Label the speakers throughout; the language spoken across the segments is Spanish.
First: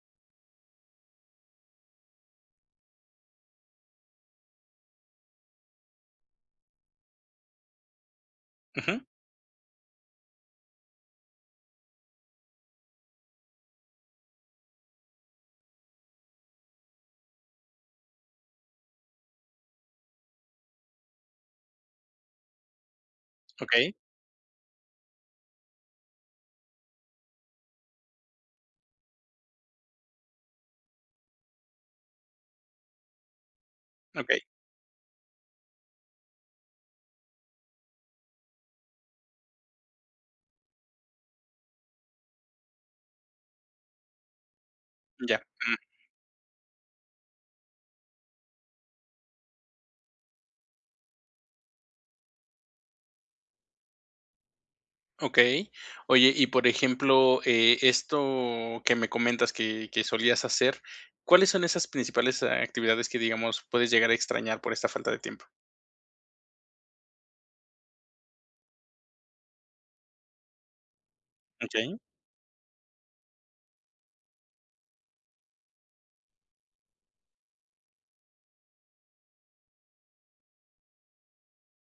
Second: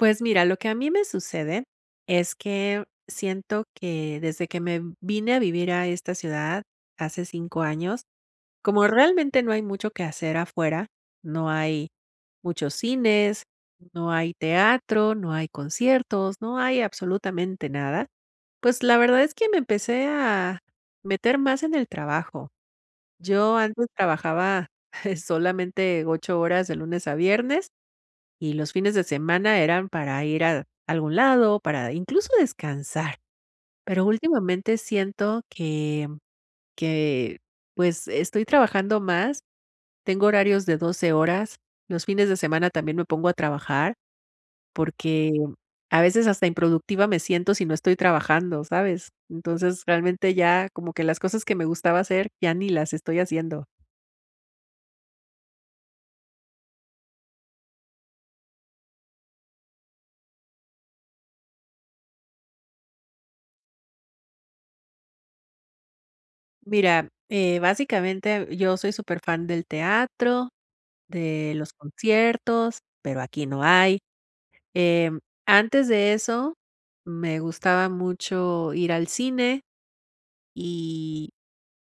Speaker 1: Pues, mira, lo que a mí me sucede, es que siento que desde que me vine a vivir a esta ciudad hace 5 años, como
Speaker 2: Ujú.
Speaker 1: realmente no hay mucho que hacer afuera, no hay muchos cines, no hay teatro, no hay conciertos, no hay absolutamente nada, pues, la verdad es que me empecé a meter más en el trabajo. Yo antes
Speaker 2: Okey.
Speaker 1: trabajaba solamente 8 horas de lunes a viernes, y los fines de semana eran para ir a algún lado, para, incluso, descansar, pero
Speaker 2: Okey.
Speaker 1: últimamente siento que, que, pues, estoy trabajando más, tengo horarios de 12 horas los fines de semana, también me pongo a trabajar. Porque,
Speaker 2: Ya, mm.
Speaker 1: a veces, hasta improductiva me siento si no estoy trabajando, ¿sabes? Entonces realmente ya como que las cosas que me gustaba hacer ya ni las estoy haciendo.
Speaker 2: Okey. Oye, y por ejemplo, eh, esto, que me comentas que que solías hacer, ¿cuáles son esas principales actividades que digamos, puedes llegar a extrañar por esta falta de tiempo?
Speaker 1: Mira, eh, básicamente, yo soy súper fan del teatro, de los
Speaker 2: Okey.
Speaker 1: conciertos, pero aquí no hay. Em, antes de eso me gustaba mucho ir al cine y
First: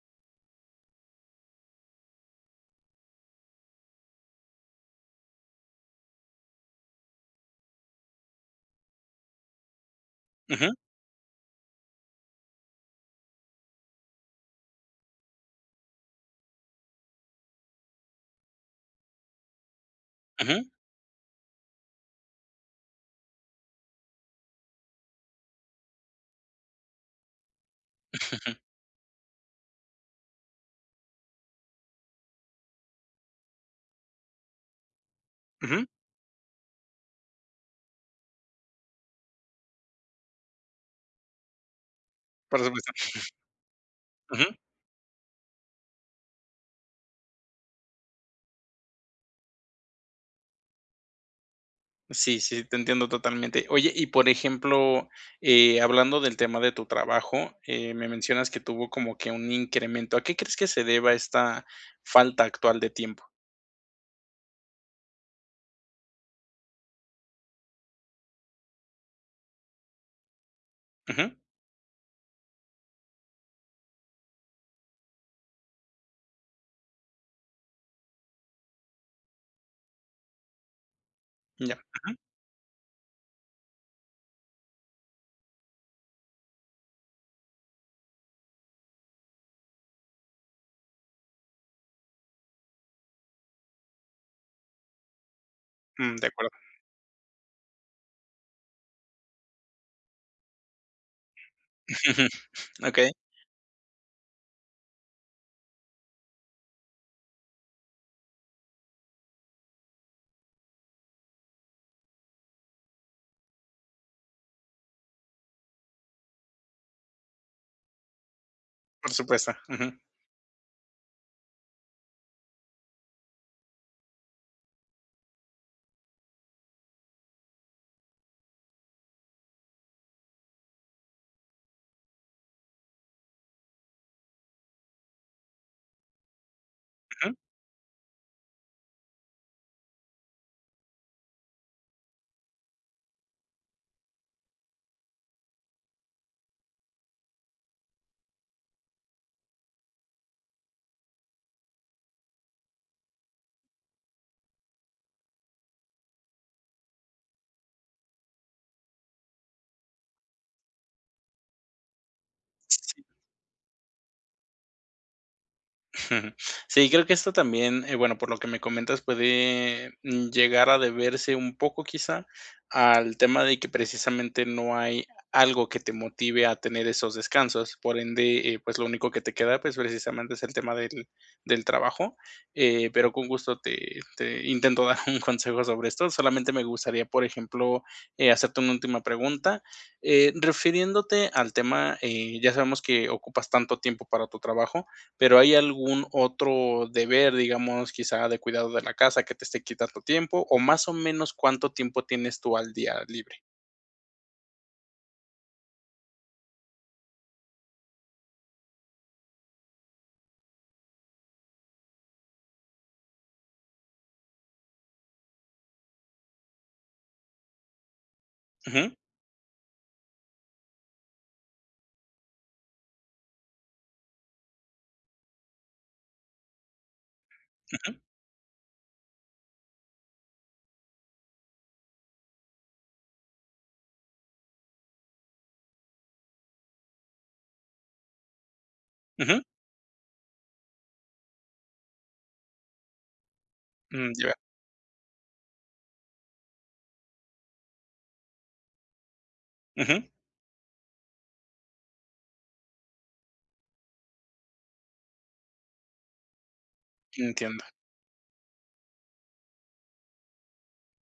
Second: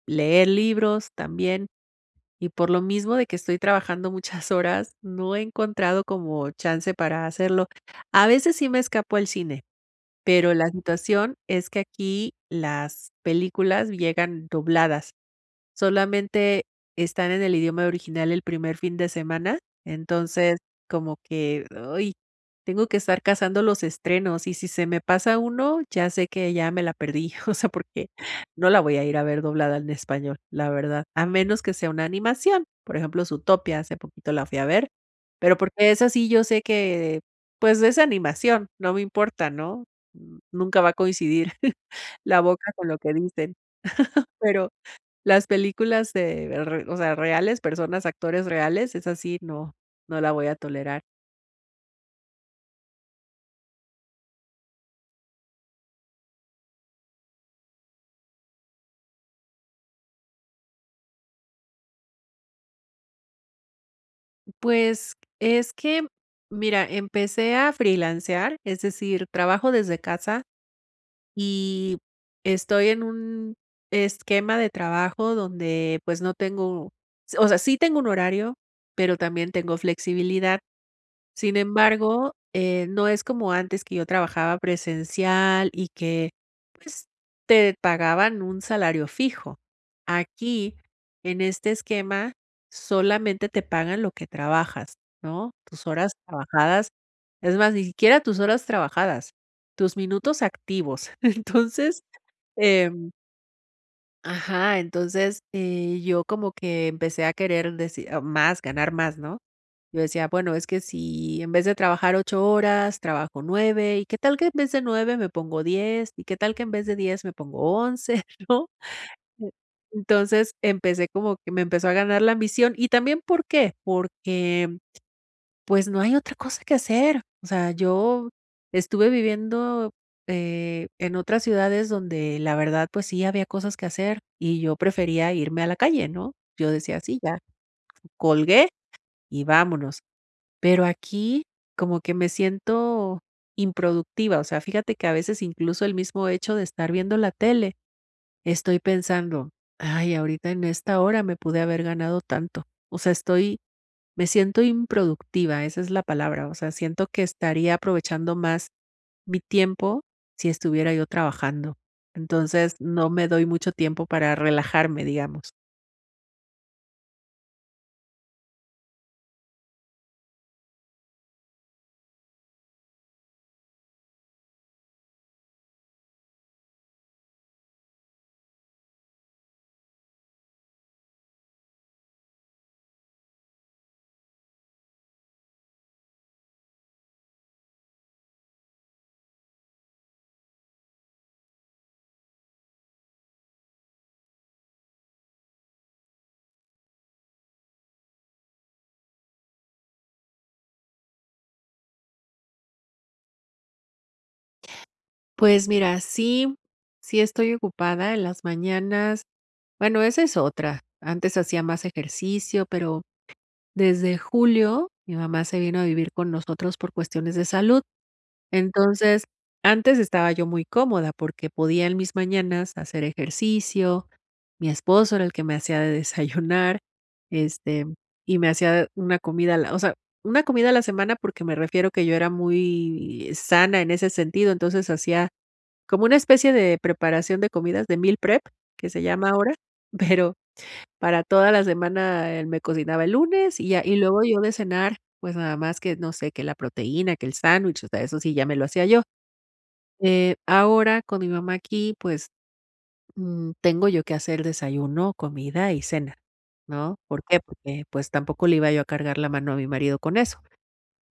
Speaker 1: leer libros también. Y por lo mismo de que estoy trabajando muchas horas, no he encontrado como chance para hacerlo, a veces, sí me escapo al cine, pero la
Speaker 2: Ujú.
Speaker 1: situación es que aquí las películas llegan dobladas, solamente están en el idioma original el primer fin de semana. Entonces
Speaker 2: Ujú.
Speaker 1: como que, ¡ay!, tengo que estar cazando los estrenos, y si se me pasa 1, ya sé, que ya me la perdí, o sea, porque no la voy a ir a ver doblada en español, la verdad. A menos que sea una animación, por ejemplo, Zootopia, hace poquito la fui a ver, pero,
Speaker 2: Ujú.
Speaker 1: porque esa sí yo sé que, pues, es animación no me importa, ¿no?, nunca va a coincidir la
Speaker 2: Por
Speaker 1: boca con
Speaker 2: supuesto.
Speaker 1: lo que dicen,
Speaker 2: Ujú.
Speaker 1: pero las películas de re o sea reales, personas, actores reales, esas si no, no la voy a tolerar.
Speaker 2: Sí, sí, te entiendo totalmente. Oye, y por ejemplo, eh, hablando del tema de tu trabajo, eh, me mencionas que tuvo como que un incremento, ¿a qué crees que se deba esta falta actual de tiempo?
Speaker 1: Pues, es que, mira, empecé a freelancear, es decir, trabajo desde casa,
Speaker 2: Ujú.
Speaker 1: y, estoy en un esquema de trabajo donde, pues, no tengo o sea, sí tengo un horario, pero también, tengo flexibilidad. Sin
Speaker 2: Ya, ujú.
Speaker 1: embargo, eh, no es como antes que yo trabajaba presencial, y que, pues, te pagaban un salario fijo. Aquí, en este esquema, solamente te pagan lo que trabajas, ¿no?, tus horas
Speaker 2: Mm, de acuerdo.
Speaker 1: trabajadas, es más, ni siquiera tus horas trabajadas, tus minutos activos. Entonces,
Speaker 2: Okey.
Speaker 1: em ajá, entonces, eh, yo como que empecé a querer decir más, ganar más, ¿no? Yo decía: "Bueno, es que si, en vez de trabajar 8 horas, trabajo 9, y que tal que en vez de 9, me pongo 10, y que tal que en vez de 10, me pongo 11," ¿no?
Speaker 2: Por
Speaker 1: Eh,
Speaker 2: supuesto, ujú.
Speaker 1: entonces, empecé como que me empezó a ganar la ambición, y también, ¿por qué?, porque, pues, no hay otra cosa que hacer, o sea, yo estuve viviendo, eh, en otras ciudades donde, la verdad, pues sí, había cosas que hacer, y yo prefería irme a la calle, ¿no? Yo decía: "Sí,
Speaker 2: Ujú.
Speaker 1: ya, colgué y vámonos", pero aquí, como que me siento improductiva. O sea, fíjate que, a veces, incluso, el mismo hecho de estar viendo la tele, estoy pensando: "Ay, ahorita en esta hora me pude haber ganado tanto", o sea, estoy me siento improductiva, esa es la palabra, o sea, siento que estaría aprovechando más mi tiempo si estuviera yo trabajando. Entonces
Speaker 2: Sí.
Speaker 1: no me doy mucho tiempo para relajarme, digamos.
Speaker 2: Sí, creo que esto también, eh, bueno, por lo que me comentas, puede, mm, llegar a deberse un poco quizá al tema de que precisamente no hay algo que te motive a tener esos descansos. Por ende, eh, pues lo único que te queda, pues, precisamente, es el tema del del trabajo, eh, pero con gusto te te intento dar un consejo sobre esto. Solamente me gustaría, por ejemplo, eh, hacerte una última pregunta. Eh, refiriéndote al tema, eh, ya sabemos que ocupas tanto tiempo para tu trabajo, pero, ¿hay algún otro deber, digamos, quizá de cuidado de la casa, que te esté quitando tiempo, o más o menos cuánto tiempo tienes tú al día, libre?
Speaker 1: Pues mira, sí, sí estoy ocupada, en las mañanas bueno, esa es otra, antes hacía más ejercicio, pero desde julio mi mamá se vino a vivir con nosotros por cuestiones de salud.
Speaker 2: Ujú.
Speaker 1: Entonces antes estaba yo muy cómoda porque podía, en mis mañanas, hacer ejercicio. Mi esposo era el que me hacía de desayunar, este,
Speaker 2: Ujú.
Speaker 1: y me hacía una comida a la o sea, una comida a la semana, porque me refiero a que yo era muy sana en ese sentido. Entonces hacía como una especie de preparación de comidas de meal prep, que se llama
Speaker 2: Ujú.
Speaker 1: ahora, pero para toda la semana, él me cocinaba el lunes y ya. Y
Speaker 2: Mm,
Speaker 1: luego
Speaker 2: ya.
Speaker 1: yo, de cenar, pues nada más que no sé, que la proteína, que el sándwich, o sea, eso sí ya me lo hacía yo.
Speaker 2: Ujú.
Speaker 1: Eh, ahora con mi mamá aquí, pues, mm, tengo yo que hacer el desayuno, comida y cena, ¿no? ¿Por qué?
Speaker 2: Entiendo.
Speaker 1: Porque, pues, tampoco le iba yo a cargar la mano a mi marido con eso.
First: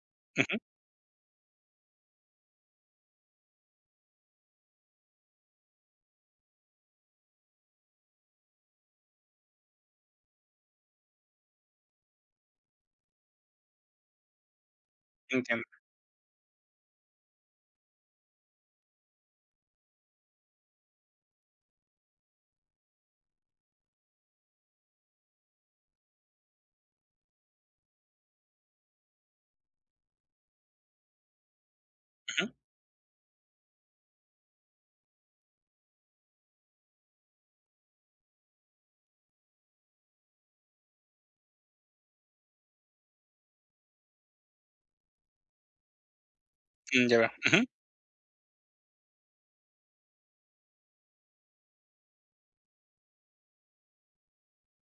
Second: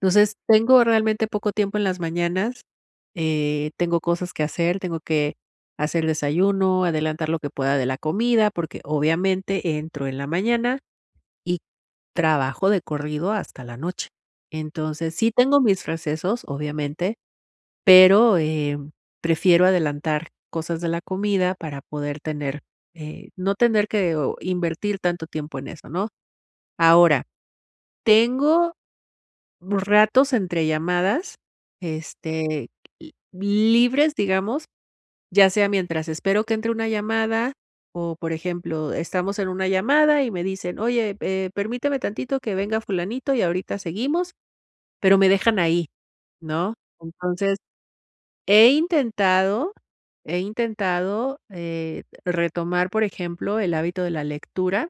Speaker 1: Entonces
Speaker 2: Ujú.
Speaker 1: tengo realmente poco tiempo en las mañanas, eh, tengo cosas que hacer, tengo que hacer el desayuno, adelantar lo que pueda de la comida, porque, obviamente, entro en la mañana y trabajo de corrido hasta la noche. Entonces, sí tengo
Speaker 2: Entiendo.
Speaker 1: mis recesos, obviamente, pero, em, prefiero adelantar cosas de la comida para poder tener, eh, no tener que invertir tanto tiempo en eso, ¿no? Ahora tengo ratos, entre llamadas,
Speaker 2: Ujú.
Speaker 1: este, libres, digamos, ya sea mientras espero que entre una llamada o, por ejemplo, estamos en una llamada y me dicen: "Oye, eh, permíteme tantito que venga fulanito y ahorita seguimos". Pero me dejan ahí, ¿no?
Speaker 2: Mm, ya veo.
Speaker 1: Entonces
Speaker 2: Ujú.
Speaker 1: he intentado he intentado, eh, retomar, por ejemplo, el hábito de la lectura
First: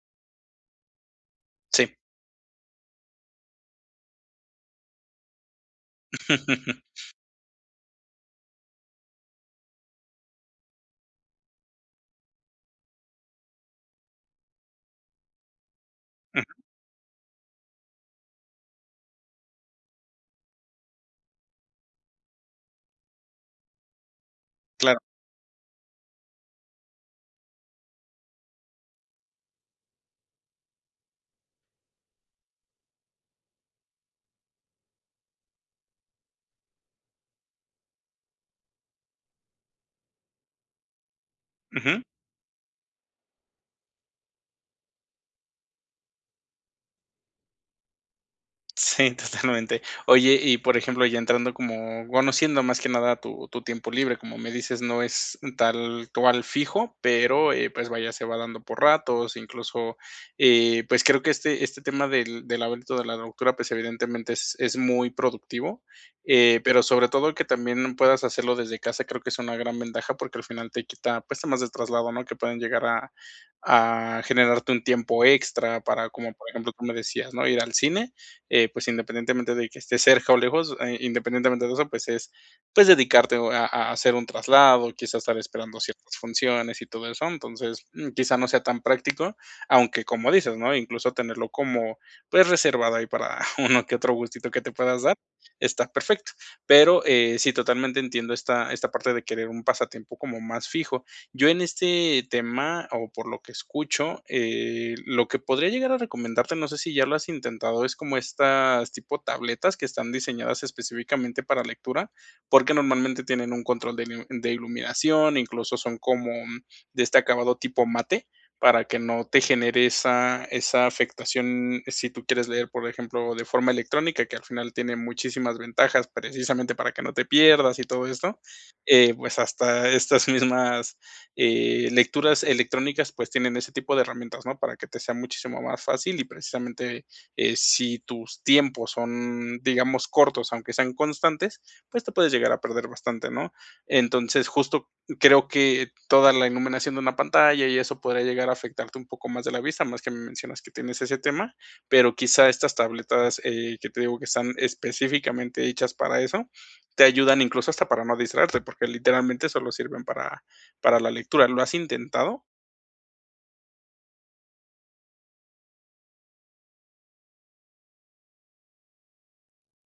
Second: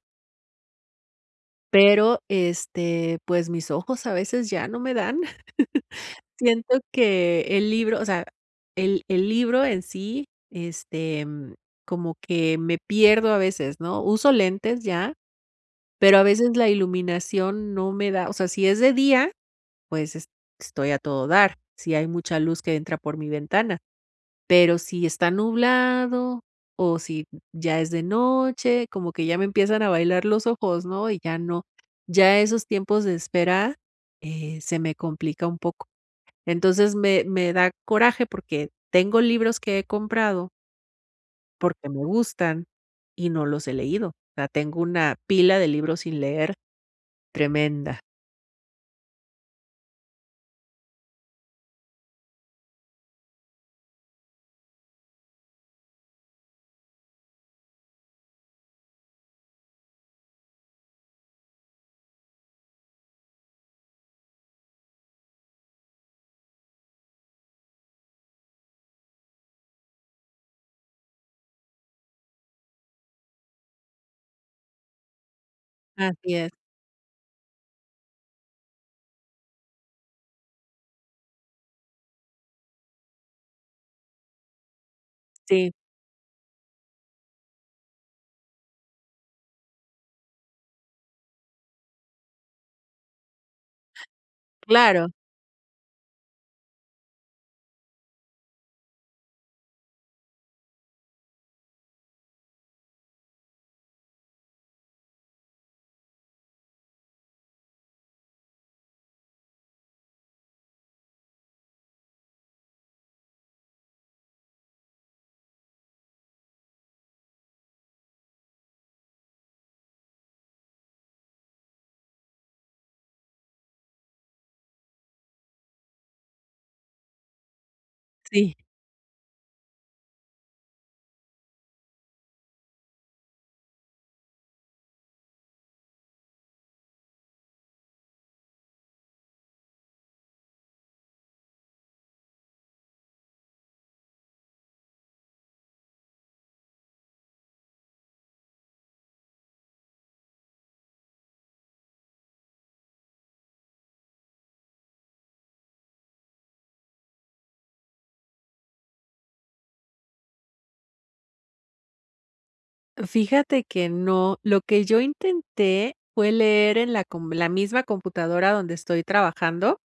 Speaker 2: Sí.
Speaker 1: pero, este, pues mis ojos, a veces, ya no me dan. Siento que el libro, o sea, el el libro en sí, este, mm, como que me pierdo a veces, ¿no? Uso lentes ya, pero a
Speaker 2: Ujú.
Speaker 1: veces la iluminación no me da. O sea, si es de día, pues es estoy a todo dar, si hay mucha luz que entra por mi ventana. Pero
Speaker 2: Claro.
Speaker 1: si está nublado o si ya es de noche, como que ya me empiezan a bailar los ojos, ¿no? Y ya no. Ya esos tiempos de espera, eh, se me complica un poco. Entonces, me me da coraje, porque tengo libros que he comprado porque me
Speaker 2: Ujú.
Speaker 1: gustan y no los he leído. O sea, tengo una pila de libros sin leer, tremenda.
Speaker 2: Sí, totalmente. Oye, y por ejemplo, ya entrando como, bueno, siendo más que nada tu tu tiempo libre, como me dices, no es tal cual fijo, pero, eh, pues, vaya, se va dando por ratos, incluso, eh, pues, creo que este este tema del del hábito de la lectura, pues, evidentemente es es muy productivo. Eh, pero sobre todo que también puedas hacerlo desde casa, creo que es una gran ventaja, porque al final te quita, pues, temas del traslado, ¿no? Que pueden llegar a a generarte un tiempo extra para, como
Speaker 1: Así
Speaker 2: por
Speaker 1: es.
Speaker 2: ejemplo, tú me decías, ¿no? Ir al cine, eh, pues, independientemente de que esté cerca o lejos, eh, independientemente de eso, pues es, pues dedicarte a a hacer un traslado, quizás estar
Speaker 1: Sí.
Speaker 2: esperando ciertas funciones, y todo eso. Entonces, mm, quizá no sea tan práctico, aunque, como dices, ¿no? Incluso tenerlo como, pues, reservado ahí para uno que otro gustito que te puedas
Speaker 1: Claro.
Speaker 2: dar, está perfecto. Pero, eh, sí, totalmente entiendo esta esta parte de querer un pasatiempo como más fijo. Yo, en este tema, o por lo que escucho, eh, lo que podría llegar a recomendarte, no sé si ya lo has intentado, es como estas tipo tabletas que están diseñadas específicamente para lectura, porque normalmente tienen un control de miu de iluminación, incluso son como de este acabado tipo mate, para que no te genere esa esa afectación. Si tú quieres leer, por ejemplo, de forma electrónica, que al final tiene muchísimas ventajas, precisamente para que no te pierdas y todo esto,
Speaker 1: Sí.
Speaker 2: eh, pues hasta estas mismas, eh, lecturas electrónicas, pues tienen ese tipo de herramientas, ¿no? Para que te sea muchísimo más fácil y, precisamente, eh, si tus tiempos son, digamos, cortos, aunque sean constantes, pues te puedes llegar a perder bastante, ¿no? Entonces, justo creo que toda la iluminación de una pantalla y eso podría llegar a afectarte un poco más de la vista, además que me mencionas que tienes ese tema, pero quizá estas tabletas, eh, que te digo que están específicamente hechas para eso, te ayudan incluso hasta para no distraerte, porque literalmente solo sirven para para la lectura, ¿lo has intentado?
Speaker 1: Fíjate que no, lo que yo intenté fue leer en la com en la misma computadora donde estoy trabajando,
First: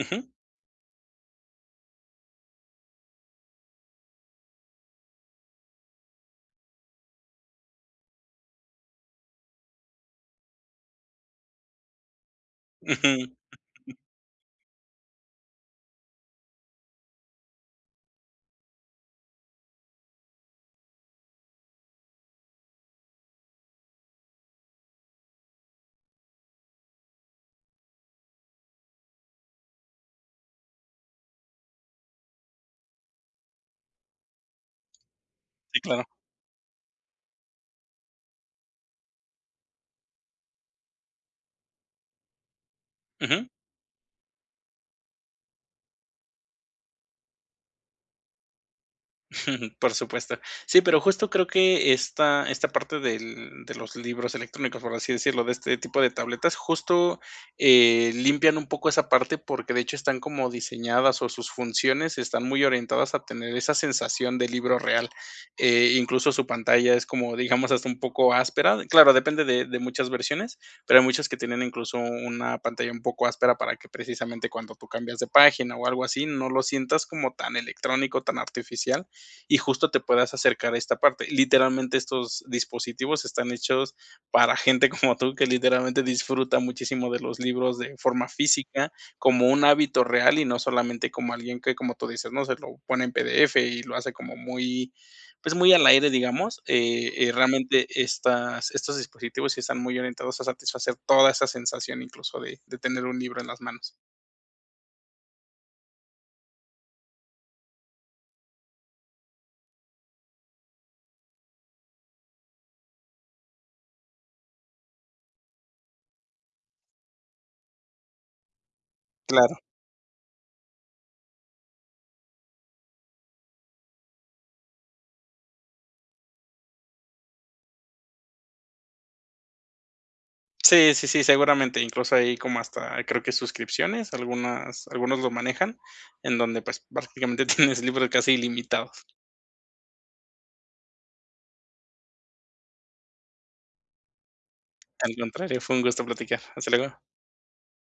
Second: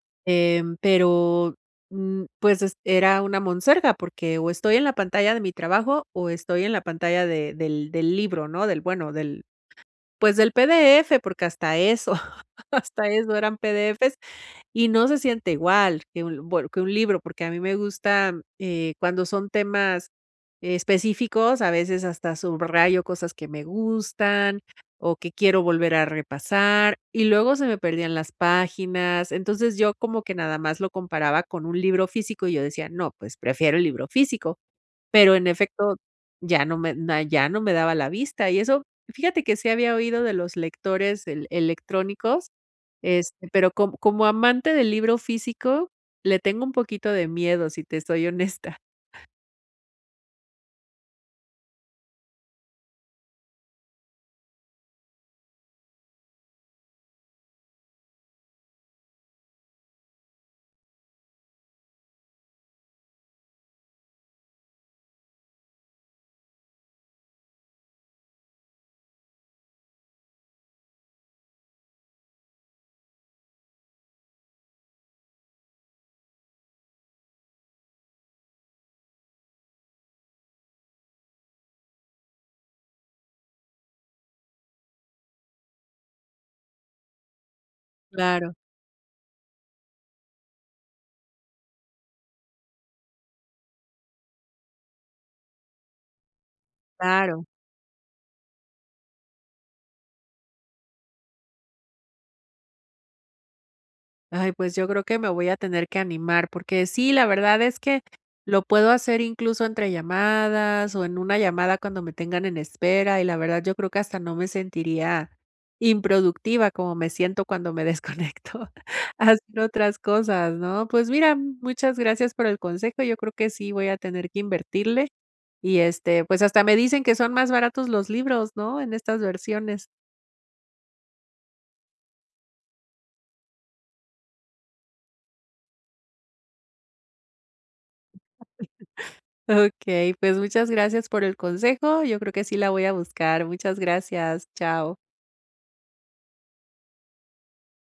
Speaker 2: Ujú.
Speaker 1: eh, pero, mm, pues, es era una monserga, porque, o estoy en la pantalla de mi trabajo, o estoy en la pantalla de del del libro, no, del bueno del pues, del PDF. Porque hasta eso, hasta
Speaker 2: Ujú.
Speaker 1: eso eran PDFs, y no se siente igual que un bueno que un libro, porque a mí me gusta, eh, cuando son temas específicos, a veces hasta subrayo cosas que me gustan, o que quiero volver a repasar, y luego se me perdían las páginas. Entonces, yo como que nada más lo comparaba con un libro físico, y yo decía: "No, pues prefiero el libro físico", pero en
Speaker 2: Sí,
Speaker 1: efecto,
Speaker 2: claro.
Speaker 1: ya no me ya no me daba la vista. Y eso fíjate que sí había oído de los lectores electrónicos, este,
Speaker 2: Ujú.
Speaker 1: pero co como amante del libro físico, le tengo un poquito de miedo, si te soy honesta.
Speaker 2: Por supuesto. Sí, pero, justo, creo que esta esta parte del de los libros electrónicos, por así decirlo, de este tipo de tabletas, justo, eh, limpian un poco esa parte, porque de hecho están como diseñadas, o sus funciones están muy orientadas a tener esa sensación de libro real. Eh, incluso, su pantalla es como, digamos, hasta un poco áspera. Claro, depende de de muchas versiones, pero hay muchas que tienen, incluso, una pantalla un poco áspera para que precisamente cuando tú cambias de página o algo así, no lo sientas como tan electrónico, tan artificial, y justo te puedas acercar a esta parte. Literalmente estos dispositivos están hechos para gente como tú, que literalmente disfruta muchísimo de los libros de forma
Speaker 1: Claro.
Speaker 2: física, como un hábito real, y no solamente como alguien que, como tú dices, ¿no? Se lo pone en PDF y lo hace como muy, pues, muy al aire, digamos. Eh eh,
Speaker 1: Claro.
Speaker 2: realmente estas estos dispositivos sí están muy orientados a satisfacer toda esa sensación, incluso, de de tener un libro en las manos.
Speaker 1: Ay, pues, yo creo que me voy a tener que animar, porque sí, la verdad es que lo puedo hacer, incluso, entre llamadas, o en una llamada cuando me tengan en espera, y la verdad yo creo que hasta no me sentiría improductiva, como me siento cuando me desconecto,
Speaker 2: Claro.
Speaker 1: haciendo otras cosas, ¿no? Pues mira, muchas gracias por el consejo, yo creo que sí voy a tener que invertirle, y este, pues, hasta me dicen que son más baratos los libros, ¿no? En estas versiones.
Speaker 2: Sí, sí, sí, seguramente, incluso, ahí como hasta creo que suscripciones, algunas algunos lo manejan, en donde, pues, prácticamente tienes libros casi ilimitados.
Speaker 1: Okey, pues, muchas gracias por el consejo, yo creo que sí la voy a buscar, muchas gracias, chao.
Speaker 2: Al contrario, fue un gusto platicar. Hasta luego.